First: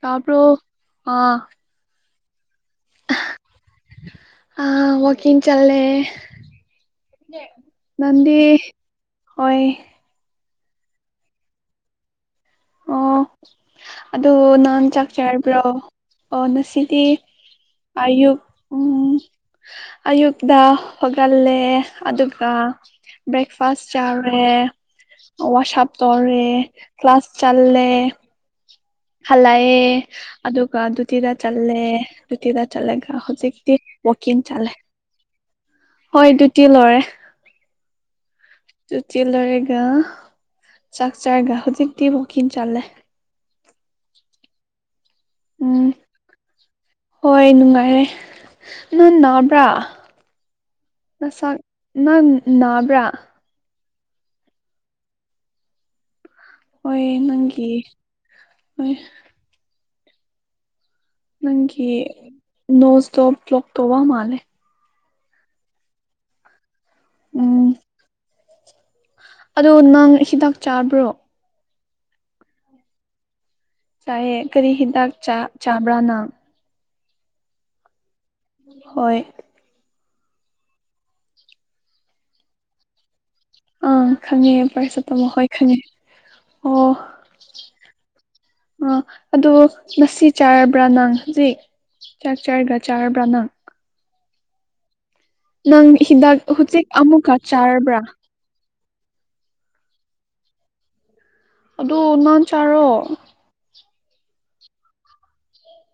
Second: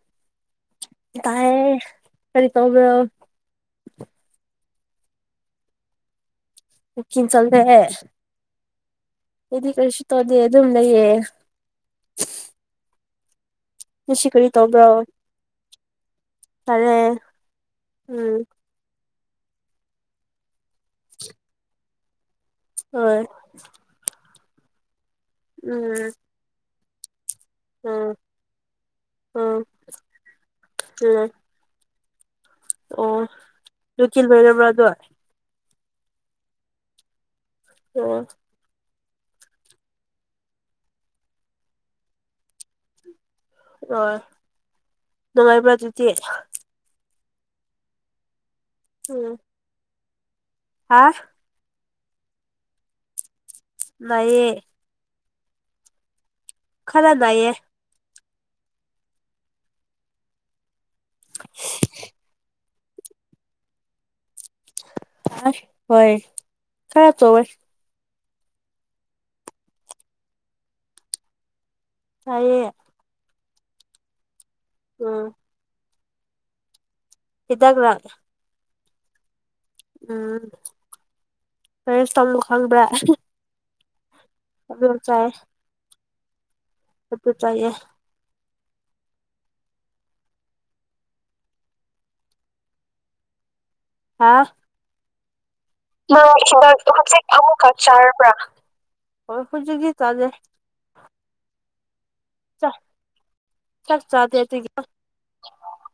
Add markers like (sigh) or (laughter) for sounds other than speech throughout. ꯇꯕꯔꯣ ꯀꯥꯏ ꯀꯔꯤ ꯇꯕꯨ ꯑ ꯋꯥꯀꯤꯡ ꯆꯠꯂꯦ ꯋꯥꯛꯀꯤꯡ ꯆꯠꯂꯦ ꯅꯟꯗꯤ ꯍ ꯗꯤ ꯑꯗꯨꯝ ꯂꯩꯒꯦ ꯉꯁꯤ ꯑꯗꯣ ꯀꯔꯤ ꯅꯍꯥꯟ ꯇꯧꯕ꯭ꯔꯣ ꯆꯥꯛ ꯆꯥꯔꯕ꯭ꯔꯣ ꯑꯣ ꯆꯥꯔꯦ ꯉꯁꯤꯗꯤ ꯑꯌꯨꯛ ꯎꯝ ꯎꯝ ꯑꯌꯨꯛꯇ ꯍꯣꯒꯜꯂꯦ ꯑꯗꯨꯒ ꯍꯣꯏ ꯕ꯭ꯔꯦꯛ ꯐ ꯆꯔꯦ ꯋꯥꯁꯞ ꯎꯝ ꯇꯧꯔꯦ ꯀ ꯀ꯭ꯂꯥꯁ ꯆꯠꯂ ꯎꯝ ꯎꯝ ꯍꯜꯂꯛꯑꯦ ꯑꯗꯨꯒ ꯑꯗꯨꯇꯤꯗ ꯎꯝ ꯆꯜꯂꯦ ꯗ꯭ꯌꯨꯇꯤꯗ ꯆꯠꯂꯒ ꯑꯣ ꯍꯧꯖꯤꯛꯇꯤ ꯗ꯭ꯌꯨꯇꯤ ꯋꯀꯤꯡ ꯂꯣꯏꯔꯕ꯭ꯔꯥ ꯆꯠꯂꯦ ꯑꯗꯣ ꯍꯣꯏ ꯗꯌꯨꯇꯤ ꯂꯣꯏꯔꯦ ꯑꯣ ꯗ꯭ꯌꯨꯇꯤ ꯂꯣꯏꯔꯒ ꯆꯥꯛ ꯆꯥꯔꯒ ꯍꯧꯖꯤꯛꯇꯤ ꯎꯀꯤꯡ ꯆꯠꯂꯦ ꯑꯣ ꯅꯨꯡꯉꯥꯏꯕ꯭ꯔꯥ ꯎꯝ ꯑꯗꯨꯗꯤ ꯍꯣꯏ ꯅꯨꯡꯉꯥꯏꯔꯦ ꯅꯪ ꯎꯝ ꯅꯥꯕ꯭ꯔꯥ ꯍꯥ ꯅꯁꯥꯛ ꯅꯪ ꯅꯥꯕ꯭ꯔꯥ ꯅꯌꯦ ꯍꯣꯏ ꯈꯔ ꯅꯥꯏꯌꯦ ꯅꯪꯒꯤ ꯍꯣꯏ ꯅꯪꯒꯤ ꯅꯣꯁꯇꯣ ꯕ꯭ꯂꯣꯛ ꯇꯧꯕ ꯃꯥꯂꯦ ꯑ ꯍꯣꯏ ꯈꯔ ꯆꯣꯌꯦ ꯎꯝ ꯑꯗꯣ ꯅꯪ ꯍꯤꯗꯥꯛ ꯆꯥꯕ꯭ꯔꯣ ꯇꯥꯏꯌꯦ ꯇꯥꯢꯌꯦ ꯀꯔꯤ ꯍꯤꯗꯥꯛ ꯎꯝ ꯆꯥ ꯆꯥꯕ꯭ꯔ ꯅꯪ ꯍꯤꯗꯥꯛ ꯔꯥꯛ ꯍꯣꯏ ꯎꯝ ꯀꯔꯦ-----ꯈꯪꯕ꯭ꯔꯥ ꯑꯪ ꯈꯪꯉꯦ ꯄ꯭ꯔꯁꯤꯄꯜ ꯍꯣꯏ ꯈꯪꯉꯦ ꯑꯗꯨ ꯆꯥꯏꯌꯦ ꯑ ꯑꯗꯣ ꯉꯁꯤ ꯆꯥꯔꯕ꯭ꯔꯥ ꯅꯪ ꯍꯧꯖꯤꯛ ꯆꯥꯛ ꯆꯔꯒ ꯆꯥꯔꯕ ꯅꯪ ꯍꯥꯥ ꯍꯤꯗꯥꯛ ꯅꯪ ꯍꯤꯗꯥꯛꯇꯨ ꯍꯧꯖꯤꯛ ꯑꯃꯨꯛꯀ ꯑꯃꯨꯛ ꯈꯛ ꯆꯥꯔꯕ꯭ꯔꯥ ꯆꯥꯔꯕ꯭ꯔ ꯍꯧꯖꯤꯛꯗꯤ ꯆꯥꯗꯦ ꯑꯗꯨ ꯅꯟ ꯆꯥꯛ ꯆꯥꯔꯣ ꯆꯥꯛ ꯆꯥꯗꯦ ꯑꯗꯨꯒꯤꯗꯣ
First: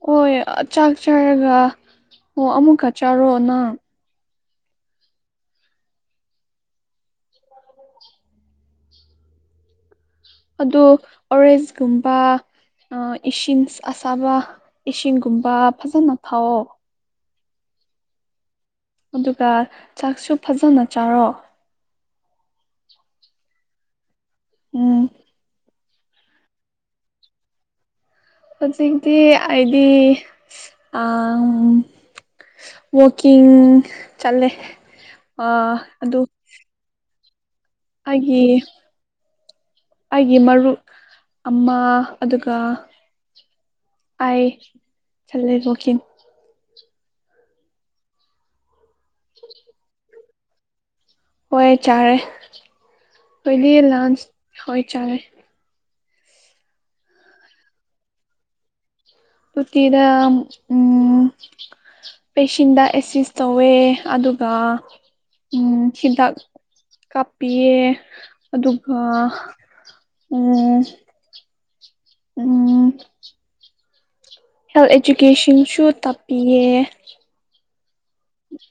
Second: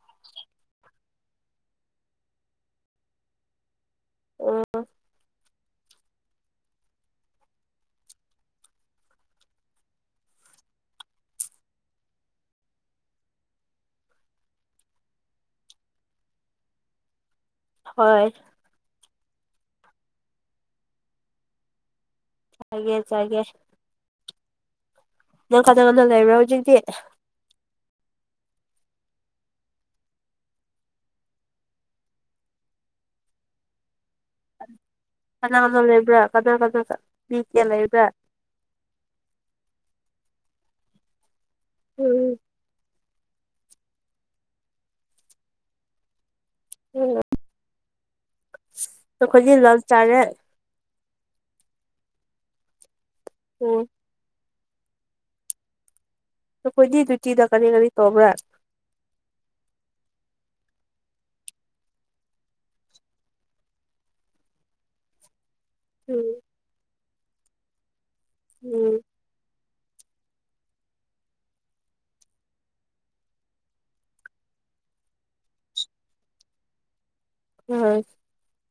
ꯍꯣꯏ ꯆꯥꯛ ꯆꯥꯔꯒ ꯑꯣ ꯑꯃꯨꯛꯀ ꯆꯥꯔꯣ ꯅꯪ ꯑꯣ ꯑꯗꯣ ꯑꯣꯔꯦꯖ ꯀꯨꯝꯕ ꯏꯁꯤꯡ ꯑꯁꯥꯕ ꯏꯁꯤꯡꯒꯨꯝꯕ ꯐꯖꯅ ꯊꯥꯎꯑꯣ ꯍꯣꯏ ꯑꯗꯨꯒ ꯆꯥꯛꯁꯨ ꯐꯖꯅ ꯆꯥꯔꯣ ꯆꯒꯦ ꯆꯒꯦ ꯎꯝ ꯅꯪ ꯀꯅꯥ-ꯀꯅꯥ ꯂꯩꯕ꯭ꯔꯥ ꯍꯧꯖꯤꯛꯇꯤ ꯍꯧꯖꯤꯛꯇꯤ ꯑꯩꯗꯤ ꯑ ꯋꯥꯀꯤꯡ ꯀꯅꯥ-ꯀꯅꯥ ꯂꯩꯕ꯭ꯔꯥ ꯀꯅꯥ-ꯀꯅꯥꯒ ꯃꯤꯒ ꯂꯩꯕ꯭ꯔ ꯐꯤ ꯑꯩꯒꯤ ꯃꯔꯨꯞ ꯑꯃ ꯎꯝ ꯑꯗꯨꯒ ꯑꯩ ꯆꯠꯂꯦ ꯋꯥꯀꯤꯡ ꯎꯝ ꯑꯈꯣꯏꯖꯤ ꯂꯟꯁ ꯆꯥꯔꯦ ꯍꯣꯏ ꯆꯥꯔꯦ ꯎꯝ ꯑꯩꯈꯣꯏꯗꯤ ꯂꯟꯁ ꯍꯣꯏ ꯆꯥꯔꯦ ꯅꯈꯣꯏꯗꯤ ꯗ꯭ꯌꯨꯇꯤꯗ ꯀꯔꯤ ꯀꯔꯤ ꯇꯧꯕ꯭ꯔꯥ ꯇꯨꯇꯤꯅ ꯎꯝ ꯄꯦꯁꯤꯦꯟꯗ ꯑꯦꯁꯤꯁ ꯇꯧꯋꯦ ꯑꯗꯨꯒ ꯎꯝ ꯍꯤꯗꯥꯛ ꯀꯥꯞꯄꯤꯌꯦ ꯑꯗꯨꯒ ꯎꯝ ꯎꯝ ꯎꯝ ꯍꯦꯜꯊ ꯏꯗꯨꯀꯦꯁꯟꯁꯨ ꯇꯥꯛꯄꯤꯌꯦ ꯎꯝ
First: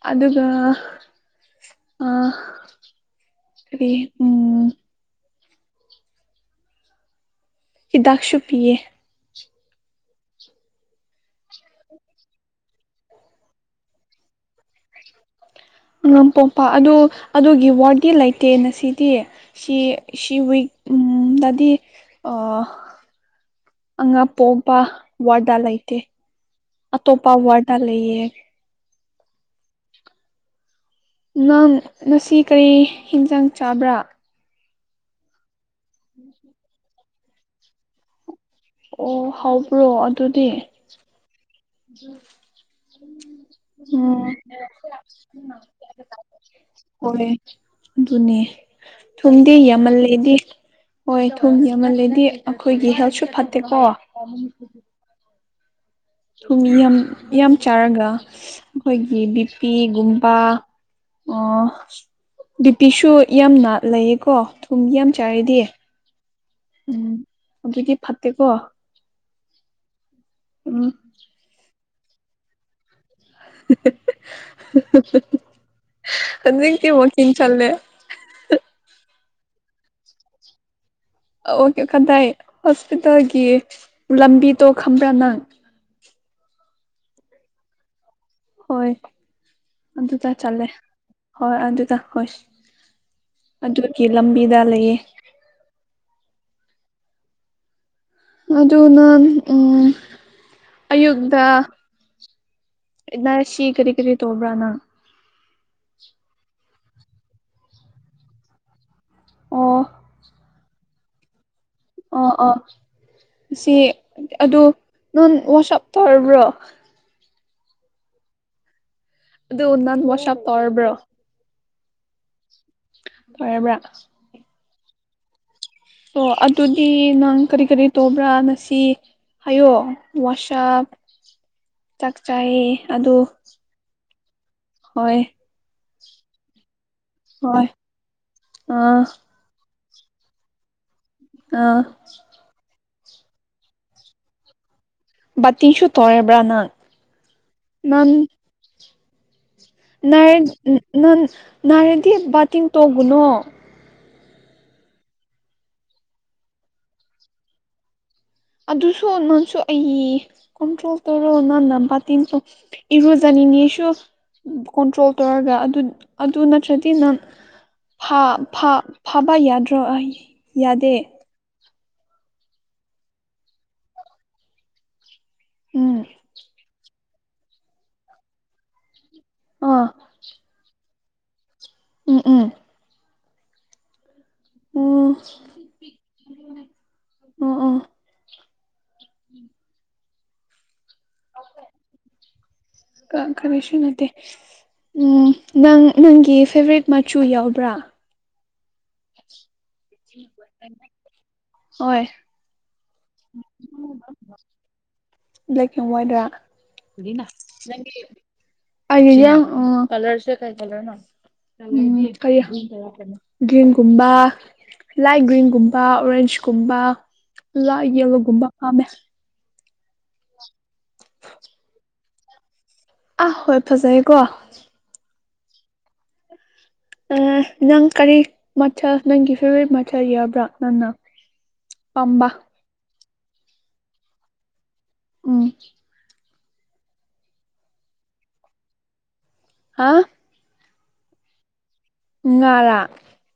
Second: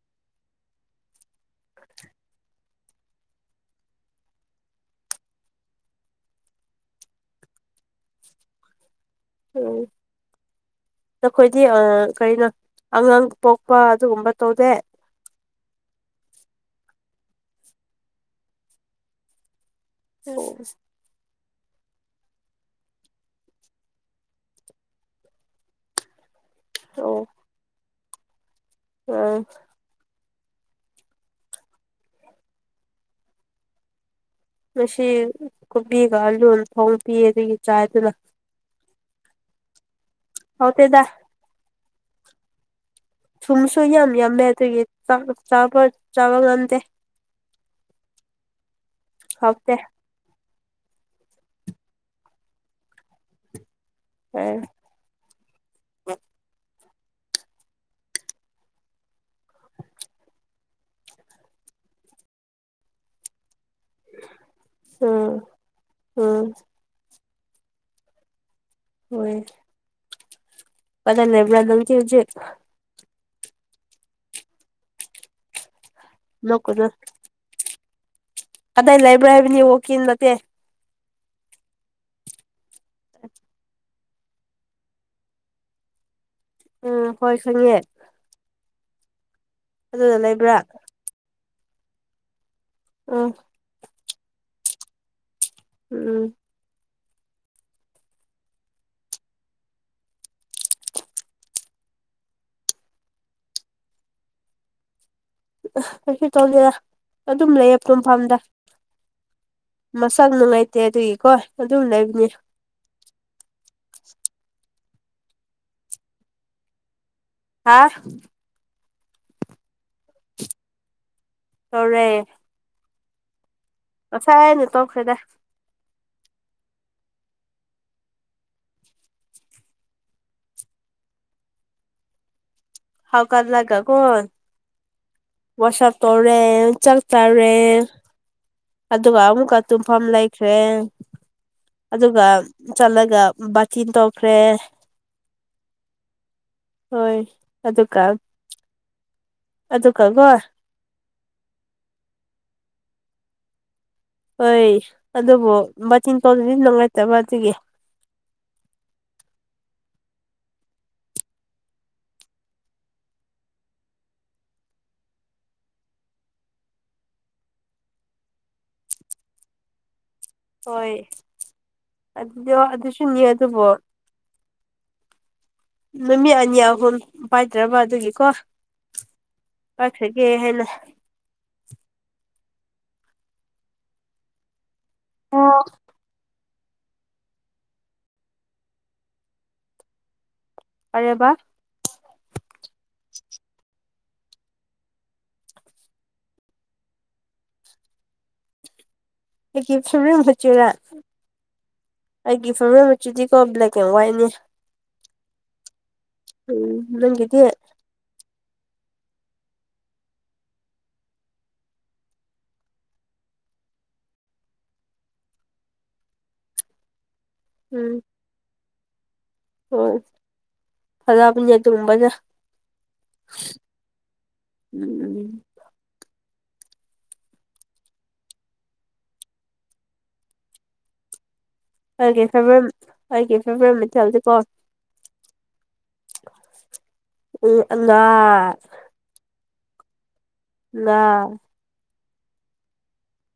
ꯑꯗꯨꯒ ꯑ ꯎꯝ ꯍꯤꯗꯥꯛꯁꯨ ꯄꯤꯌꯦ ꯎꯝ (unintelligible) ꯅꯈꯣꯏꯗꯤ ꯀꯔꯤꯅꯣ ꯑꯉꯥꯡ ꯄꯣꯛꯄ ꯑꯗꯨꯒꯨꯝꯕ ꯇꯧꯗꯦ ꯑꯉꯝ ꯄꯣꯛꯄ ꯑꯗꯨ ꯑꯗꯨꯒꯤ ꯋꯥꯗꯤ ꯂꯩꯇꯦ ꯉꯥꯁꯤꯗꯤ ꯁꯤ ꯁꯤ ꯋꯤꯛ ꯎꯝ ꯗꯗꯤ ꯑ ꯑꯉꯥ ꯄꯣꯛꯄ ꯋꯥꯔꯗ ꯂꯩꯇꯦ ꯑꯇꯣꯞꯄ ꯋꯥꯔꯗ ꯂꯩꯑ ꯎꯝ ꯅꯡ ꯉꯁꯤ ꯀꯔꯤ ꯍꯤꯟꯖꯥꯡ ꯆꯥꯕ꯭ꯔꯥ ꯉꯁꯤ ꯀꯣꯕꯤꯒ ꯑꯂꯨ ꯊꯣꯡꯄꯤ ꯑꯗꯒꯤ ꯆꯥꯏꯗꯨꯅ ꯑꯣ ꯍꯕ꯭ꯔꯣ ꯑꯗꯨꯗꯤ ꯍꯧꯇꯦꯗꯥ ꯊꯨꯝꯁꯨ (unintelligible) ꯌꯥꯝ ꯌꯥꯝꯃꯦ ꯑꯗꯨꯒꯤ ꯎꯝ ꯆꯥꯕ ꯆꯥꯕ ꯉꯝꯗꯦ ꯍꯣꯏ ꯑꯗꯨꯅꯦ ꯊꯨꯝꯗꯤ ꯍꯥꯎꯇꯦ ꯌꯥꯝꯃꯜꯂꯦꯗꯤ ꯍꯣꯏ ꯊꯨꯝ ꯌꯝꯃꯥꯟꯀꯗꯤ ꯑꯩꯈꯣꯏꯒꯤ ꯍꯦꯜꯠꯁꯨ ꯐꯠꯇꯦꯀꯣ ꯎꯝ ꯊꯨꯝ ꯌꯥꯝ ꯌꯥꯝ ꯆꯥꯔꯒ ꯑꯩꯈꯣꯏꯒꯤ ꯕꯤꯄꯤꯒꯨꯝꯕ ꯑꯣ ꯕꯤꯄꯤꯁꯨ ꯌꯥꯝꯅ ꯂꯩꯌꯦꯀꯣ ꯊꯨꯝꯒꯤ ꯌꯥꯝ ꯆꯥꯏꯔꯗꯤ ꯎꯝ ꯎꯝ ꯑꯗꯨꯗꯤ ꯐꯠꯇꯦꯀꯣ ꯍꯣꯏ ꯎꯝ ꯄ ꯅꯦꯕ꯭ꯔꯥ ꯑꯗꯨꯝ ꯀ ꯍꯧꯖꯤꯦ (unintelligible) ꯅꯣꯛꯀꯅꯨ ꯍꯧꯖꯤꯛꯀꯤ ꯋꯥꯀꯤꯡ ꯆꯠꯂꯦ ꯑꯗꯥꯏ ꯂꯩꯕ꯭ꯔꯥ ꯍꯥꯏꯕꯅꯤ ꯋꯥꯜꯀꯤꯟ ꯅꯠꯇꯦ ꯑꯣꯀꯦ ꯀꯗꯥꯏ ꯍꯣꯁꯄꯤꯇꯥꯜꯒꯤ ꯂꯝꯕꯤꯗꯣ ꯈꯝꯕ꯭ꯔꯥ ꯅꯪ ꯎꯝ ꯍꯣꯏ ꯈꯪꯉꯦ ꯍꯣꯏ ꯑꯗꯨꯗ ꯆꯠꯂꯦ ꯍꯣꯏ ꯑꯗꯨꯗ ꯍꯣꯏ ꯎꯝ ꯑꯗꯨꯒꯤ ꯂꯝꯕꯤꯗ ꯂꯩꯌꯦ ꯎꯝ ꯑꯗꯨꯅ ꯎꯝ ꯑꯌꯨꯛꯇ ꯏꯅꯥ ꯁꯤ ꯀꯔꯤ ꯀꯔꯤ ꯇꯧꯕ꯭ꯔꯥ ꯅꯪ ꯀꯩꯁꯨ ꯇꯧꯗꯦꯗ ꯑꯗꯨꯝ ꯂꯩꯌꯦ ꯇꯨꯝꯐꯝꯗ ꯑꯣ ꯃꯁꯥ ꯅꯨꯡꯉꯥꯏꯇꯦ ꯑꯗꯨꯒꯤꯀꯣ ꯑꯗꯨꯝ ꯂꯩ ꯑꯥ ꯑꯥ ꯁꯤ ꯑꯗꯨ ꯅꯪ ꯋꯥꯁꯑꯞ ꯇꯧꯔꯕ꯭ꯔꯣ ꯍꯥꯥ ꯑꯗꯨ ꯅꯒ ꯋꯥꯁꯞ ꯇꯧꯔꯕ꯭ꯔꯣ ꯇꯧꯔꯦ ꯐꯔꯕꯔꯥ ꯑꯁꯥꯏꯅꯦ ꯇꯧꯈ꯭ꯔꯦꯗꯥ ꯑꯣ ꯑꯗꯨꯗꯤ ꯅꯪ ꯀꯔꯤ ꯀꯔꯤ ꯇꯧꯕ꯭ꯔꯥ ꯉꯁꯤ ꯍꯥꯏꯌꯣ ꯋꯥꯁꯞ ꯆꯥꯛꯆꯥꯥꯏ ꯍꯧꯖꯠ ꯂꯒꯥꯀꯣ ꯍꯣꯏ ꯋꯥꯁꯞ ꯇꯧꯔꯦ ꯆꯥꯛ ꯆꯔꯦ ꯍꯣꯏ ꯑꯥ ꯑꯗꯨꯒ ꯑꯃꯨꯛꯀ ꯇꯨꯝꯐꯝ ꯂꯩꯈ꯭ꯔꯦ ꯑꯥ ꯑꯗꯨꯒ ꯆꯠꯂꯒ ꯕꯥꯇꯤꯟ ꯇꯧꯈ꯭ꯔꯦ ꯕꯥꯇꯤꯟ ꯁꯨ ꯇꯧꯔꯕꯔꯥ ꯍꯣꯏ ꯑꯗꯨꯒ ꯅꯪ ꯑꯗꯨꯒꯀꯣ ꯅꯪ ꯅꯥꯏꯔꯗꯤ ꯕꯥꯇꯤꯡ ꯇꯧꯒꯨꯅꯣ ꯍꯣꯏ ꯑꯗꯨꯕꯨ ꯕꯥꯇꯤꯟ ꯇꯧꯗꯨꯗꯤ ꯅꯨꯡꯉꯥꯏꯇꯕ ꯑꯗꯨꯒꯤ ꯑꯗꯨꯁꯨ ꯅꯪꯁꯨ ꯑꯩꯒꯤ ꯀꯟꯇ꯭ꯔꯣꯜ ꯇꯧꯔꯣ ꯅꯪꯅ ꯕꯥꯇꯤꯟꯁꯨꯣ ꯏꯔꯨꯖꯅꯤꯡꯉꯤꯁꯨ ꯀꯣꯟꯇ꯭ꯔꯣꯜ ꯇꯧꯔꯒ ꯑꯗꯨ ꯅꯠꯇ꯭ꯔꯗꯤ ꯅꯪ ꯐꯥꯕ ꯌꯥꯗ꯭ꯔꯣ ꯑꯩ ꯍꯣꯏ ꯌꯥꯗꯦ ꯑꯗꯨꯗꯣ ꯑꯗꯨꯁꯨꯅꯤ ꯑꯗꯨꯕꯨꯣ ꯎꯝ ꯅꯨꯃꯤꯠ ꯑꯅꯤ ꯑꯍꯨꯝ ꯄꯥꯏꯗ꯭ꯔꯕ ꯑꯗꯨꯒꯤꯀꯣ ꯑꯥ ꯄꯁꯒꯤ ꯍꯂ ꯎꯝ ꯎꯝ ꯑꯣ ꯑ ꯑꯣ ꯑꯣ ꯎꯝ ꯄꯔꯦꯕ ꯀ ꯈꯔꯁꯨ ꯅꯠꯇ ꯎ ꯅꯪ ꯅꯪꯒꯤ ꯐꯦꯕꯣꯔꯦꯠ ꯃꯆꯨ ꯌꯥꯎꯕ꯭ꯔꯥ ꯑꯩꯒꯤ ꯐꯦꯕꯔꯤ ꯃꯆꯨꯔ ꯍꯣꯏ ꯑꯩꯒꯤ ꯐꯦꯕ ꯃ ꯗꯤꯀꯣ ꯕ꯭ꯂꯦꯛ ꯀ ꯋꯥꯏꯅꯦ ꯕ꯭ꯂ ꯑꯦ ꯋꯥꯏꯠ ꯔ ꯑꯩꯗꯤ ꯀꯂꯔꯁꯦ ꯀꯩ ꯀꯂꯔ ꯅ ꯀꯪ ꯒ꯭ꯔꯤꯟꯒꯨꯝꯕ ꯂꯥꯏꯠ ꯒ꯭ꯔꯤꯟꯒꯨꯝꯕ ꯑꯣꯔꯦꯟꯖꯀꯨꯝꯕ ꯂ ꯎꯝ ꯌꯦ ꯂꯨꯒꯨꯞꯕ ꯐꯥꯃꯦ ꯍꯣꯏ ꯐꯗꯅꯦ ꯑꯗꯨꯒꯨꯝꯕꯖ ꯑꯥ ꯍꯣꯏ ꯐꯖꯩꯌꯦꯦꯀꯣ ꯎꯝ ꯎꯝ ꯅꯪ ꯀꯔꯤ ꯃꯊꯜ ꯅꯪꯒꯤ ꯐꯦꯚꯣꯔꯥꯏꯠ ꯃꯊꯜ ꯌꯥꯕ꯭ꯔꯥ ꯅꯪꯅ ꯄꯥꯝꯕ ꯑꯩꯒꯤ (unintelligible) ꯗꯤꯀꯣ ꯎꯝ ꯎꯝ ꯑꯉꯥ ꯍꯥ ꯉꯥ ꯉꯥꯔꯥ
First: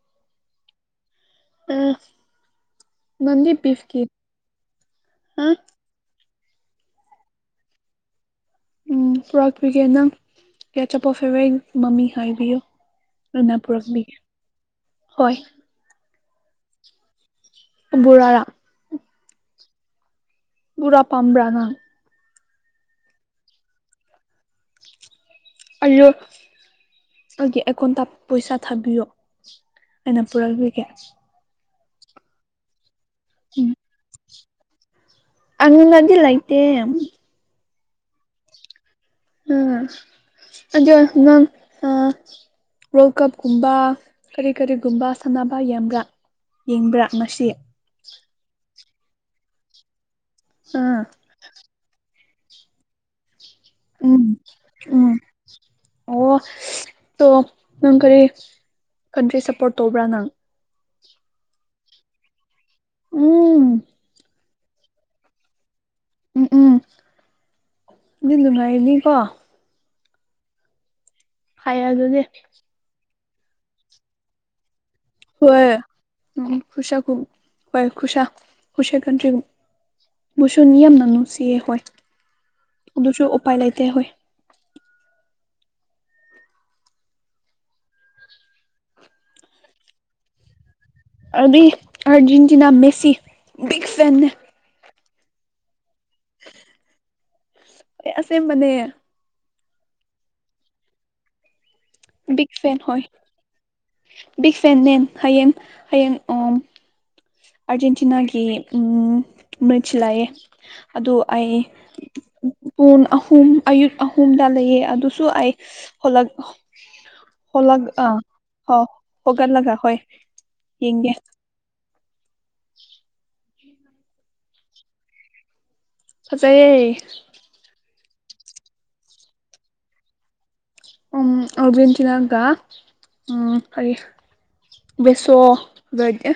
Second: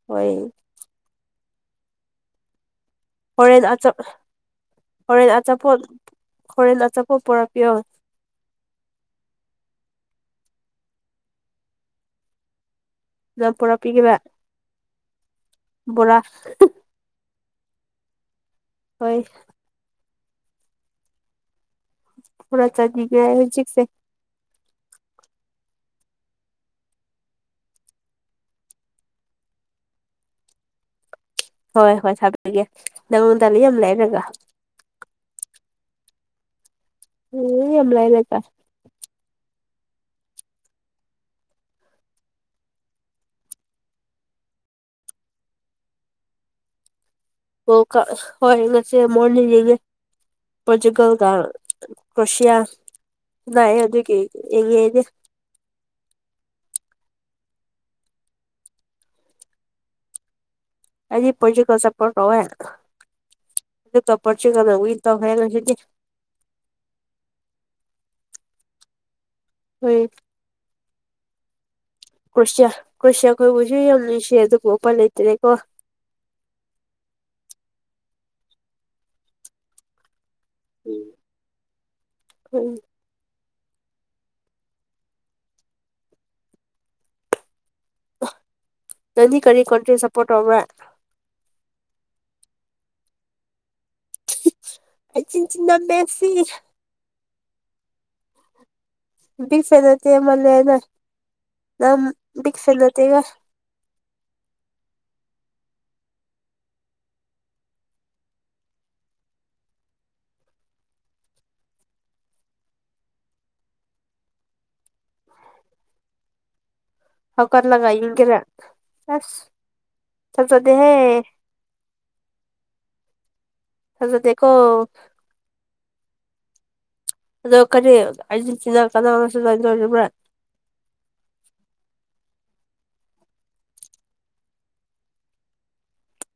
ꯍꯣꯏ ꯎꯝ ꯅꯪꯗꯤ ꯍꯣꯔꯦꯟ ꯕꯤꯐꯀꯤ ꯍꯣꯔꯦꯟ ꯍꯥ ꯑꯆꯥꯄꯣꯠ ꯍꯣꯔꯦꯟ ꯑꯆꯥꯄꯣꯠ ꯄꯨꯔꯛꯄꯤꯌꯣ ꯎꯝ ꯄꯨꯔꯥꯛꯄꯤꯒꯦ ꯅꯪ ꯀꯌꯥ ꯑꯆꯥꯄꯣꯠ ꯐꯦꯕꯣꯔꯥꯢꯠ ꯃꯃꯤꯡ ꯍꯥꯏꯕꯤꯌꯣ ꯅꯪ ꯑꯩꯅꯥ ꯄꯨꯔꯛꯄꯤꯒꯦꯔꯥ ꯄꯨꯔꯛꯄꯤꯒꯦ ꯍꯣꯢ ꯕꯣꯔꯥ ꯕꯣꯔꯥꯔꯥ ꯍꯣꯏ ꯕꯨꯔꯥ ꯄꯥꯝꯕ꯭ꯔꯥ ꯅꯪ ꯕꯨꯔꯥ ꯆꯥꯅꯤꯡꯉꯦ ꯍꯧꯖꯤꯛꯁꯦ ꯑꯜꯂꯨ ꯑꯗꯨꯒꯤ ꯑꯦꯀꯣꯟꯇ ꯄꯩꯁꯥ ꯊꯥꯕꯤꯌꯣ ꯑꯩꯅ ꯄꯨꯔꯛꯄꯤꯒꯦ ꯍꯣꯏ ꯍꯣꯏ ꯊꯕꯤꯒꯦ ꯅꯪꯉꯣꯟꯗ ꯌꯥꯝ ꯂꯩꯔꯒ ꯑꯪꯉꯣꯟꯗꯗꯤ ꯂꯩꯇꯦ ꯎꯝ ꯌꯥꯝ ꯂꯥꯏꯕꯀ ꯎꯝ ꯑꯗꯨ ꯅꯪ ꯑ ꯋꯥꯔꯜ ꯀꯞꯀꯨꯝꯕ ꯀꯔꯤ ꯀꯔꯤꯒꯨꯝꯕ ꯁꯥꯟꯅꯕ ꯌꯦꯡꯕ꯭ꯔꯥ ꯌꯦꯡꯕ꯭ꯔꯥ ꯉꯁꯤ ꯑꯣ ꯍꯣꯏ ꯉꯁꯤ ꯃꯣꯔꯅꯤꯡ ꯌꯦꯉꯤ ꯑꯥ ꯄꯣꯔꯇꯨꯀꯜ ꯀ ꯀ꯭ꯔꯣꯁꯤꯌꯥ ꯒ ꯎꯝ ꯎꯝ ꯑꯣ ꯇꯣ ꯅꯪ ꯀꯔꯤ ꯀꯟꯇ꯭ꯔꯤ ꯁꯞꯄꯣꯔꯠ ꯇꯧꯕ꯭ꯔꯥ ꯅꯪ ꯑꯩꯗꯤ ꯄꯣꯔꯇꯨꯒꯜ ꯁꯞꯄꯣꯔꯠ ꯇꯧꯋꯦ ꯎꯝ ꯑꯗꯨ ꯄꯣꯔꯇꯨꯒꯜꯅ ꯋꯤꯟ ꯇꯧꯈ꯭ꯔꯦ ꯉꯁꯤꯗꯤ ꯎꯝ ꯎꯝ ꯑꯗꯨ ꯅꯨꯡꯉꯥꯏꯅꯤꯀꯣ ꯍꯣꯏ ꯍꯥꯏ ꯑꯗꯨꯗꯤ ꯀ꯭ꯔꯣꯁꯤꯌꯥ ꯀ꯭ꯔꯣꯁꯤꯌꯥ ꯀꯣꯏꯕꯨꯁꯨ ꯌꯥꯝ ꯅꯨꯡꯁꯤ ꯑꯗꯨ ꯎꯄꯥꯏ ꯂꯩꯇꯦ ꯍꯣꯏ ꯎꯝ ꯀ꯭ꯔꯣꯁꯤꯌꯥ ꯍꯣꯏ ꯈꯨꯁ ꯀ꯭ꯔꯣꯁꯤꯌꯥ ꯀꯟꯇ꯭ꯔꯤ ꯃꯁꯨ ꯌꯥꯝꯅ ꯅꯨꯡꯁꯤꯌꯦ ꯍꯣꯏ ꯎꯝ ꯑꯗꯨꯁꯨ ꯎꯄꯥꯏ ꯂꯩꯇꯦ ꯍꯣꯏ ꯅꯡꯗꯤ ꯀꯔꯤ ꯀꯣꯟꯇ꯭ꯔꯤ ꯁꯄꯣꯔ꯭ꯠ ꯇꯧꯕ꯭ꯔ ꯑꯩꯗꯤ ꯑꯔꯖꯦꯟꯇꯤꯅꯥ ꯃꯦꯁꯤ ꯕꯤꯒ ꯐꯦꯟꯅꯦ ꯑꯩꯥꯔꯖꯦꯟꯇꯤꯅ ꯃꯦꯁꯤ ꯑꯦ ꯑꯁꯦꯡꯕꯅꯦ ꯕꯤꯒ ꯐꯦꯟ ꯅꯇꯦ ꯃꯜꯂꯦꯗ ꯕꯤꯒ ꯐꯦꯟ ꯍꯣꯏ ꯅꯠꯇꯦꯒ ꯕꯤꯒ ꯐꯦꯟ ꯅꯦ ꯍꯌꯦꯡ ꯍꯌꯦꯡ ꯑꯣ ꯑꯥꯔꯖꯦꯟꯇꯤꯅꯥꯒꯤ ꯃ꯭ꯔꯤꯆ ꯂꯩꯑꯦ ꯑꯗꯨ ꯑꯩ ꯄꯣꯡ ꯑꯍꯨꯝ ꯑꯌꯨꯛ ꯑꯍꯨꯝꯗ ꯂꯩꯑꯦ ꯑꯗꯨꯁꯨ ꯑꯩ ꯍꯣꯂꯛ ꯍꯣꯂꯛ ꯍꯧꯒꯠꯂꯒ ꯑꯥ ꯌꯦꯡꯒꯦꯔꯥ ꯍ ꯑꯁ ꯍꯣꯒꯠꯂꯒ ꯍꯣꯏ ꯌꯦꯡꯒꯦ ꯊꯥꯖꯗꯦꯍꯦ (inaudible) ꯊꯥꯖꯗꯦꯀꯣ ꯐꯖꯩꯌꯦ ꯑꯗꯣ ꯀꯔꯤ ꯑꯔꯖꯦꯟꯇꯤꯅ ꯀꯅꯥ ꯁꯥꯅꯗꯧꯔꯤꯕ꯭ꯔꯥ ꯎꯝ ꯑꯔꯖꯦꯟꯇꯤꯅꯥꯒ ꯎꯝ ꯀꯔꯤ ꯕꯦꯁꯣ ꯕꯔꯗꯤ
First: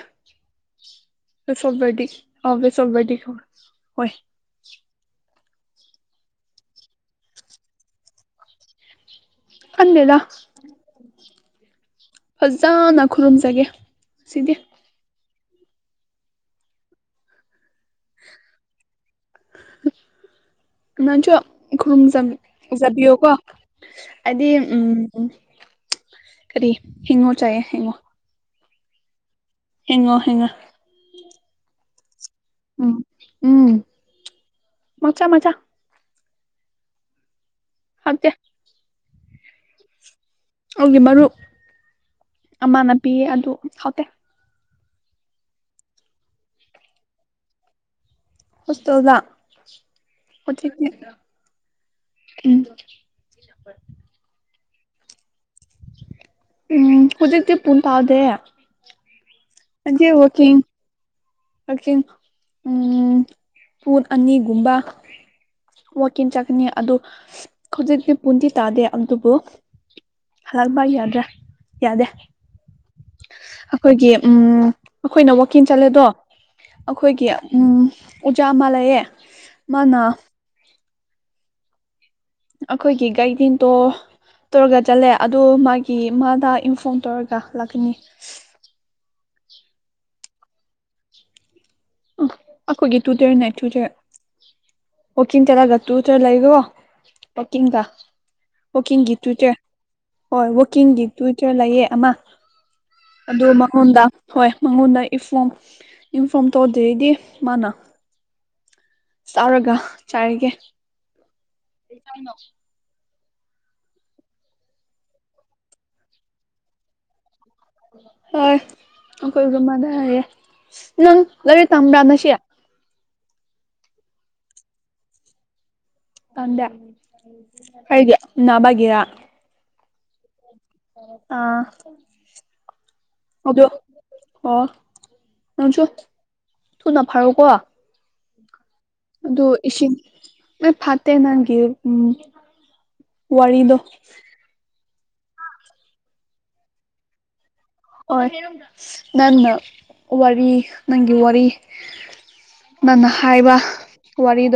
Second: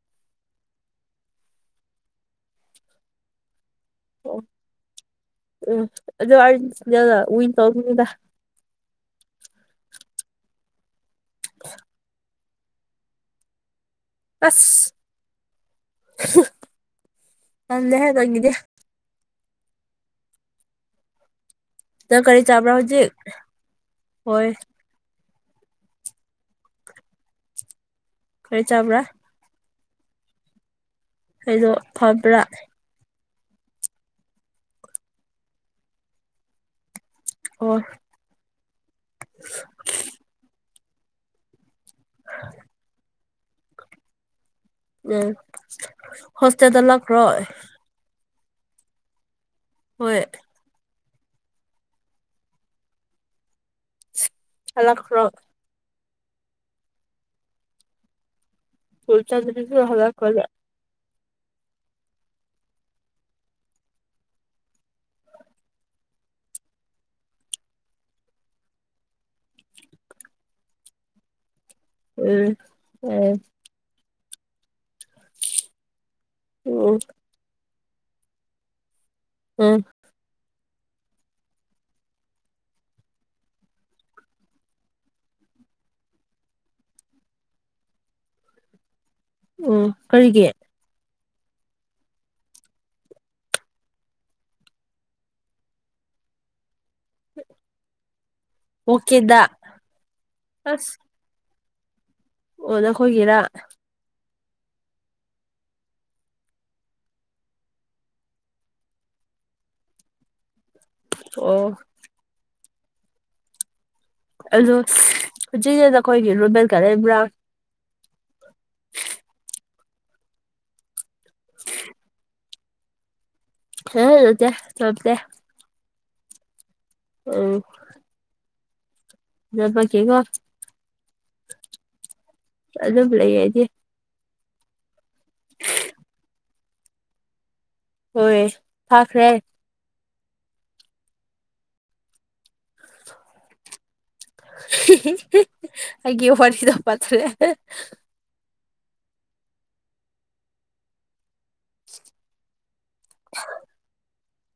ꯁꯣꯕꯗꯤ ꯑꯕꯦꯁꯣꯕꯗꯤ ꯈ ꯍꯣꯏ ꯎ ꯎꯏ ꯆꯧꯗ ꯑꯗꯦꯗ ꯗꯤꯗ ꯐꯖꯅ ꯈꯨꯔꯨꯝꯖꯒꯦ ꯁꯤꯗꯤ ꯑꯁ ꯅꯦ ꯍꯗꯒꯗꯌꯥ ꯃ ꯆ ꯅꯪ ꯀꯔꯤ ꯆꯥꯕ꯭ꯔꯥ ꯍꯧꯖꯤꯛ ꯈꯨꯔꯨꯝꯖꯖꯕꯤꯌꯣ ꯀꯣ ꯍꯥꯏꯗꯤ ꯍꯣꯏ ꯎꯝ ꯎꯝ ꯀꯔꯤ ꯍꯤꯡꯉꯣ ꯆꯥꯏꯌꯦ ꯍꯤꯡꯉꯣ ꯈꯔ ꯆꯥꯕ꯭ꯔꯥ ꯍꯡꯉꯣ ꯍꯦꯉꯣ ꯑꯩꯗꯣ ꯐꯕ꯭ꯔꯥ ꯎꯝ ꯎꯝ ꯃꯆꯥ ꯃꯆꯥ ꯑꯣ ꯑꯗ ꯎ ꯑꯗꯨꯒꯤ ꯃꯔꯨꯞ ꯑꯃꯥꯟꯅꯕꯤ ꯑꯗꯨ ꯈꯥꯎꯇꯦ ꯎꯝ ꯍꯣꯁꯇꯦꯜꯗ ꯂꯈ꯭ꯔꯣ ꯄꯨꯗ ꯍꯣꯏ ꯑꯣ ꯎꯝ ꯐꯂꯛꯈ꯭ꯔꯣ ꯎꯝ ꯍꯧꯖꯤꯛꯇꯤ ꯐꯟ ꯇꯥꯎꯗꯦ ꯐꯜ ꯆꯥꯗꯔꯤꯁꯨ ꯍꯂ ꯀꯂ ꯀꯛꯆꯤꯡ ꯎꯝ ꯄꯨꯠ ꯑꯅꯤꯒꯨꯝꯕ ꯋꯥꯋꯀꯤꯡ ꯆꯠꯅꯤ ꯑꯗꯨ ꯍꯧꯖꯤꯛꯇꯤ ꯄꯨꯟꯗꯤ ꯇꯥꯗꯦ ꯑꯗꯨꯕꯨ ꯍꯒꯕꯒ ꯌꯥꯗ꯭ꯔꯥ ꯌꯥꯗꯦ ꯎꯝ ꯑꯦ ꯑꯩꯈꯣꯏꯒꯤ ꯎꯝ ꯑꯩꯈꯣꯏꯅ ꯋꯀꯤꯡ ꯆꯠꯂꯦꯗꯣ ꯎꯝ ꯑꯩꯈꯣꯏꯒꯤ ꯑꯣꯖꯥ ꯑꯃ ꯂꯩꯌꯦꯦ ꯎꯝ ꯃꯥꯅ ꯑꯩꯈꯣꯏꯒꯤ ꯒꯥꯏꯗꯤꯦꯟꯗꯣ ꯇꯧꯔꯒ ꯆꯠꯂꯦ ꯑꯗꯣ ꯃꯥꯒꯤ ꯃꯥꯗ ꯏꯟꯐꯣꯔꯝ ꯇꯧꯔꯒ ꯂꯥꯛꯀꯅꯤ ꯑꯣ ꯀꯔꯤꯒꯤ ꯑ ꯑꯩꯈꯣꯏꯒꯤ ꯇꯨ ꯗꯦꯌꯔꯅꯦꯠ ꯇꯨ ꯗꯦꯌꯔ ꯑꯣ ꯀꯀꯤꯤꯟ ꯇꯔꯒ ꯎꯆ꯭ꯔꯂ ꯏꯒꯣ ꯋꯥꯋꯀꯤꯡꯗ ꯋꯥꯋꯀꯤꯡꯒꯤ ꯇꯨ ꯑꯣꯀꯦꯗ ꯗꯦ ꯍꯣꯏ ꯑꯁ ꯋꯥꯋꯀꯤꯡꯒꯤ ꯇꯨꯋꯇꯔ ꯂꯩꯌꯦ ꯑꯃ ꯑꯣ ꯅꯈꯣꯏꯒꯤꯔꯥ ꯑꯗꯨ ꯃꯉꯣꯟꯗ ꯍꯣꯏ ꯃꯉꯣꯟꯗ ꯏꯐꯣꯔꯝ ꯏꯟꯐꯣꯔꯝ ꯇꯧꯗ꯭ꯩꯗꯤ ꯃꯥꯅ ꯆꯥꯎꯔꯒ ꯆꯥꯔꯤꯒꯦ ꯑꯣ ꯀꯅꯣ ꯑꯜꯂꯣ ꯍꯧꯖꯤꯛꯁꯗ ꯑꯩꯈꯣꯏꯒꯤ ꯔꯣꯕꯦꯜ ꯒꯥꯔ ꯂꯩꯕ꯭ꯔꯥ ꯍꯣꯏ ꯑꯩꯈꯣꯏ ꯃꯥꯗ ꯍꯥꯏꯌꯦꯦ ꯅꯪ ꯂꯥꯏꯔꯤꯛ ꯇꯝꯕ꯭ꯔꯥ ꯅ ꯁꯤ ꯍꯖ ꯆꯣꯇꯦ ꯀꯗꯦ ꯍꯗꯤ ꯅꯕꯒꯤꯔ ꯕ ꯀꯦꯒꯣ ꯑꯗꯨꯝ ꯂꯩꯌꯦ ꯑꯩꯗꯤ ꯑꯥꯗ ꯑꯣ ꯅ ꯆ ꯇꯨ ꯅꯐꯔꯨ ꯀꯣ ꯍꯣꯏ ꯐꯥꯈ꯭ꯔꯦ ꯏꯁꯤꯡ ꯍꯣꯏ ꯐꯠꯇꯦ ꯅꯪꯒꯤ ꯎ ꯋꯥꯔꯤꯗꯣ ꯑꯩꯒꯤꯦ ꯋꯥꯔꯤꯔꯗ ꯄꯠꯇꯂꯦ ꯍꯣꯏ ꯅꯪꯅ ꯋꯥꯔꯤ ꯅꯪꯒꯤ ꯋꯥꯔꯤ ꯅꯪꯅ ꯍꯥꯏꯕ ꯋꯥꯔꯤꯗꯣ